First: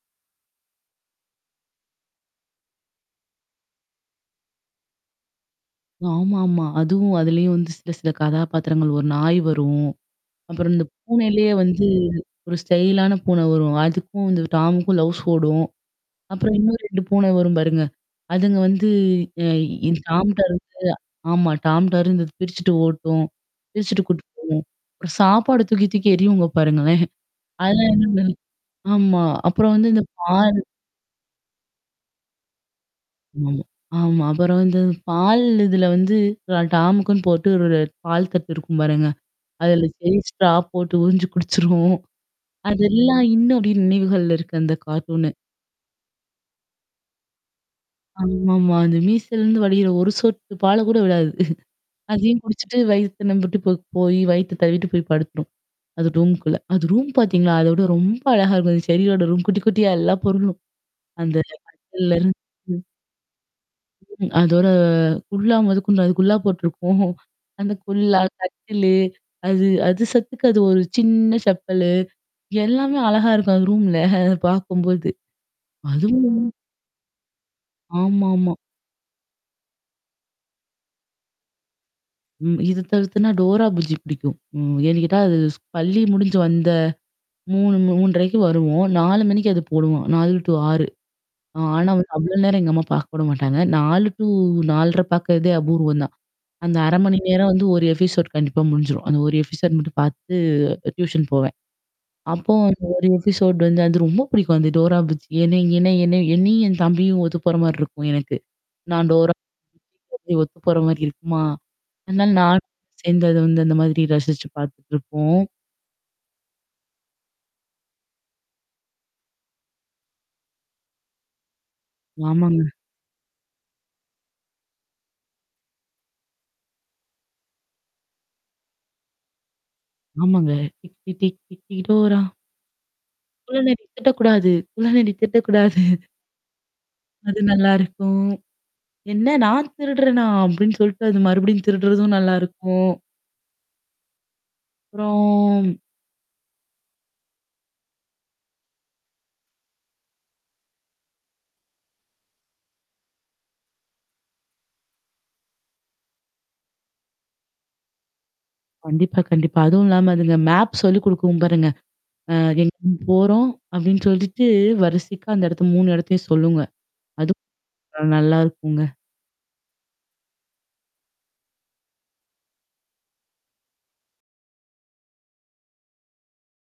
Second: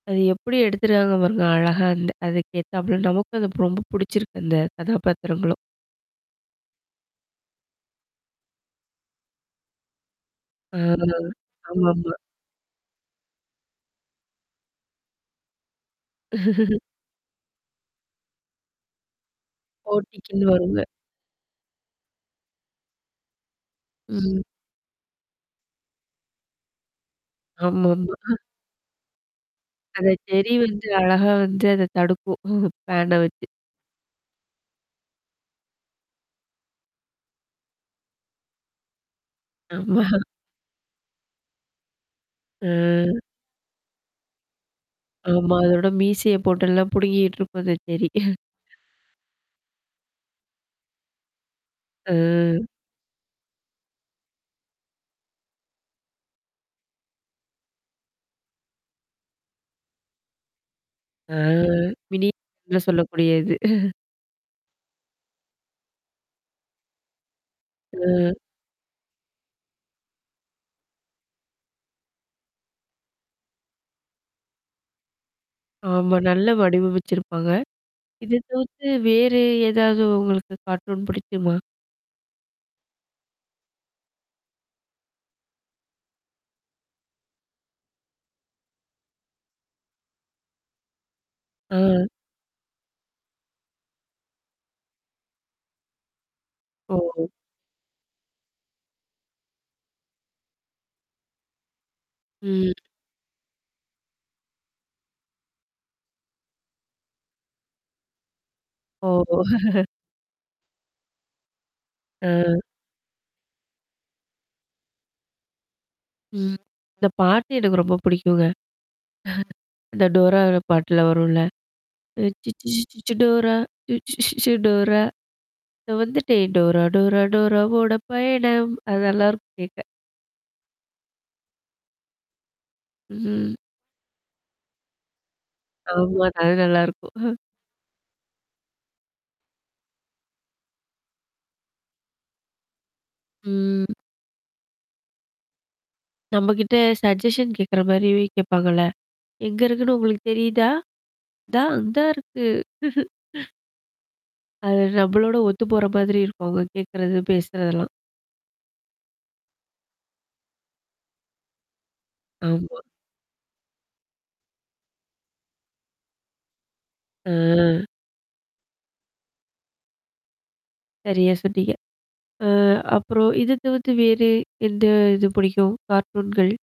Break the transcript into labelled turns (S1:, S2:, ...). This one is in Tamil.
S1: அது எப்படி எடுத்துருக்காங்க பாருங்க. அழகா அந்த அதுகேத்தாப்ல நமக்கும் அந்த ரொம்ப புடிச்சிருக்கு அந்த கதாபாத்திரங்களும்.
S2: ஆமா ஆமா. அதுவும் அதுலயும் வந்து சில சில கதாபாத்திரங்கள் ஒரு நாய் வரும். அப்புறம்
S1: ஆ.
S2: இந்த பூனையிலேயே வந்து
S1: ஆமாமா.
S2: ஒரு ஸ்டைலான பூன வரும். அதுக்கும் இந்த டாமுக்கும் ளவுஸ் ஓடும். அப்புறம் இன்னும் 2 பூன வரும் பாருங்க. அதுங்க வந்து அ
S1: போட்டிக்குன்னு
S2: டாம்டர்ந்து
S1: வருங்க.
S2: ஆமா. டாம்டர்ந்து பிரிச்சுட்டு ஓட்டும். பிரிச்சுட்டு கூட்டு
S1: ம்.
S2: போவும். ஒரு சாப்பாடு தூக்கி தூக்கி எரியுங்க பாருங்களேன். அதுலா
S1: ஆமாமா.
S2: [unintelligible]
S1: ஆ.
S2: ஆமா. அப்புறம் வந்து இந்த
S1: அத செர்ரி
S2: பால்
S1: வந்து அழகா வந்து அத தடுக்கும். பேண வச்சு.
S2: ஆமாமா. ஆமா. அப்புறம் வந்து பால் இதுல வந்து டாம்க்குன்னு போட்டு ஒரு பால் தட்டு இருக்கும் பாருங்க. அதுல
S1: ஆமா.
S2: [unintelligible] ஸ்ட்ரா போட்டு உரிஞ்சு குடிச்சுரும்.
S1: ஆ.
S2: அதெல்லாம் இன்னும்பும் நினைவுகள்ல இருக்கு அந்த கார்ட்டூனு.
S1: ஆமா. அதோட மீசைய போட்டெல்லாம் புடுங்கிட்டு இருக்கும் செர்ரி.
S2: ஆமா ஆமா. அந்த மீசல்லருந்து வடிகிற ஒரு சொட்டு பால் கூட விடாது. அதையும்
S1: ம்.
S2: குடிச்சுட்டு வயித்த நம்புட்டு போ போய் வயித்த தவிட்டு போய் படுத்துரும். அது ரூம்க்குள்ள. அது ரூம் பாத்தீங்களா? அத விட ரொம்ப அழகா இருக்கும் செர்ரியோட ரூம் குட்டி குட்டியா எல்லா பொருளும்.
S1: ஆ
S2: அந்த [unintelligible] இல்ல
S1: மினி
S2: ம்.
S1: சொல்லக்கூடியது.
S2: ம். அதோட குல்லா மொத கொண்டு அது குல்லா போட்டுருக்கும். அந்த குல்லா
S1: ம்.
S2: கட்டிலு, அது அது சத்துக்கு அது ஒரு சின்ன செப்பலு. எல்லாமே அழகா இருக்கும் அது ரூம்ல. அத பாக்கும்போது.
S1: ஆமா.
S2: அதுவும்.
S1: நல்ல வடிவமச்சிருப்பாங்க.
S2: ஆமா
S1: இத
S2: ஆமா.
S1: தவிர்த்து வேறு ஏதாவது உங்களுக்கு கார்ட்டூன் புடிக்குமா?
S2: ம். இது தவிர்த்துன்னா டோரா புஜி புடிக்கும். ம். ஏன்னு கேட்டா அது பள்ளி முடிஞ்சு வந்த 3:00, 3:30க்கு வருவோம். 4:00 மணிக்கு அது போடுவான். 4 டூ 6. ஆ ஆனா
S1: ஆ.
S2: வந்து அவ்வளோ நேரம் எங்க அம்மா பாக்க விட மாட்டாங்க. 4 டூ 4:30 பார்க்கறதே அபூர்வம் தான். அந்த 1/2 மணி
S1: ஓ!
S2: நேரம் வந்து ஒரு எபிசோட் கண்டிப்பா முடிஞ்சிரும். அந்த ஒரு எபிசோட் மட்டும் பார்த்துட்டு டியூஷன் போவேன். அப்போ
S1: ம்.
S2: அந்த ஒரு எபிசோட் வந்து அது ரொம்ப புடிக்கும் அந்த டோரா புஜ்ஜி என்ன என்ன என்ன என்னையும் என் தம்பியும் ஒத்து போற மாரி இருக்கும் எனக்கு. நான்
S1: ஓ!
S2: டோரா. ஒத்து போற மாரி இருக்குமா? அதுனால
S1: ஆ.
S2: நானும் சேர்ந்து அத வந்து அந்த மாதிரி ரசிச்சு பார்த்துட்டுருப்போம்.
S1: அந்த பாட்டு எனக்கு ரொம்ப பிடிக்குங்க. அந்த டோரா பாட்டுல வரும்ல. சிச்சீ
S2: ஆமாங்க.
S1: சீச்சீச்சி டோரா! சீச்சீ சீச்சீ சு டோரா! இத வந்துட்டு டோரா டோரா டோராவோட பயணம். அத நல்லாருக்கும் கேக்க.
S2: ஆமாங்க. டிட்டி டிட்டி டோரா.
S1: ம்.
S2: குள்ள நறி திருடக்கூடாது. குள்ள நறி திருடகூடாது.
S1: ஆமா அது நல்லாருக்கும்.
S2: அது நல்லாயிருக்கும். என்ன நான் திருடுறேனா? அப்படின்னு சொல்லிட்டு அது மறுபடியும் திருடுறதும் நல்லாயிருக்கும்.
S1: ம்.
S2: அப்புறம்
S1: நம்மகிட்ட சஜஷன் கேட்கற மாரி கேப்பாங்கள்ள. எங்க இருக்குன்னு உங்களுக்கு தெரியுதா? தா அந்தா இருக்கு. அது நம்ம்பளோட ஒத்து போற மாதிரி இருக்கும் அவங்க கேட்கறது, பேசுறதெல்லாம்.
S2: கண்டிப்பா, கண்டிப்பா. அதுவும் இல்லாம அதுங்க மேப் சொல்லி குடுக்கும் பாருங்க. அ எங்க
S1: ஆமா.
S2: நம்ம போறோம் அப்டின்னு சொல்லிட்டு வரிசைக்கா அந்த இடத்த 3 இடத்தையும் சொல்லுங்க. அது
S1: அ.
S2: அ நல்லாருக்குங்க.
S1: சரியா சொன்னிங்க. அ அப்புறம் இத தவிர்த்து வேறு எந்த இது புடிக்கும்? கார்டரூன்கள்?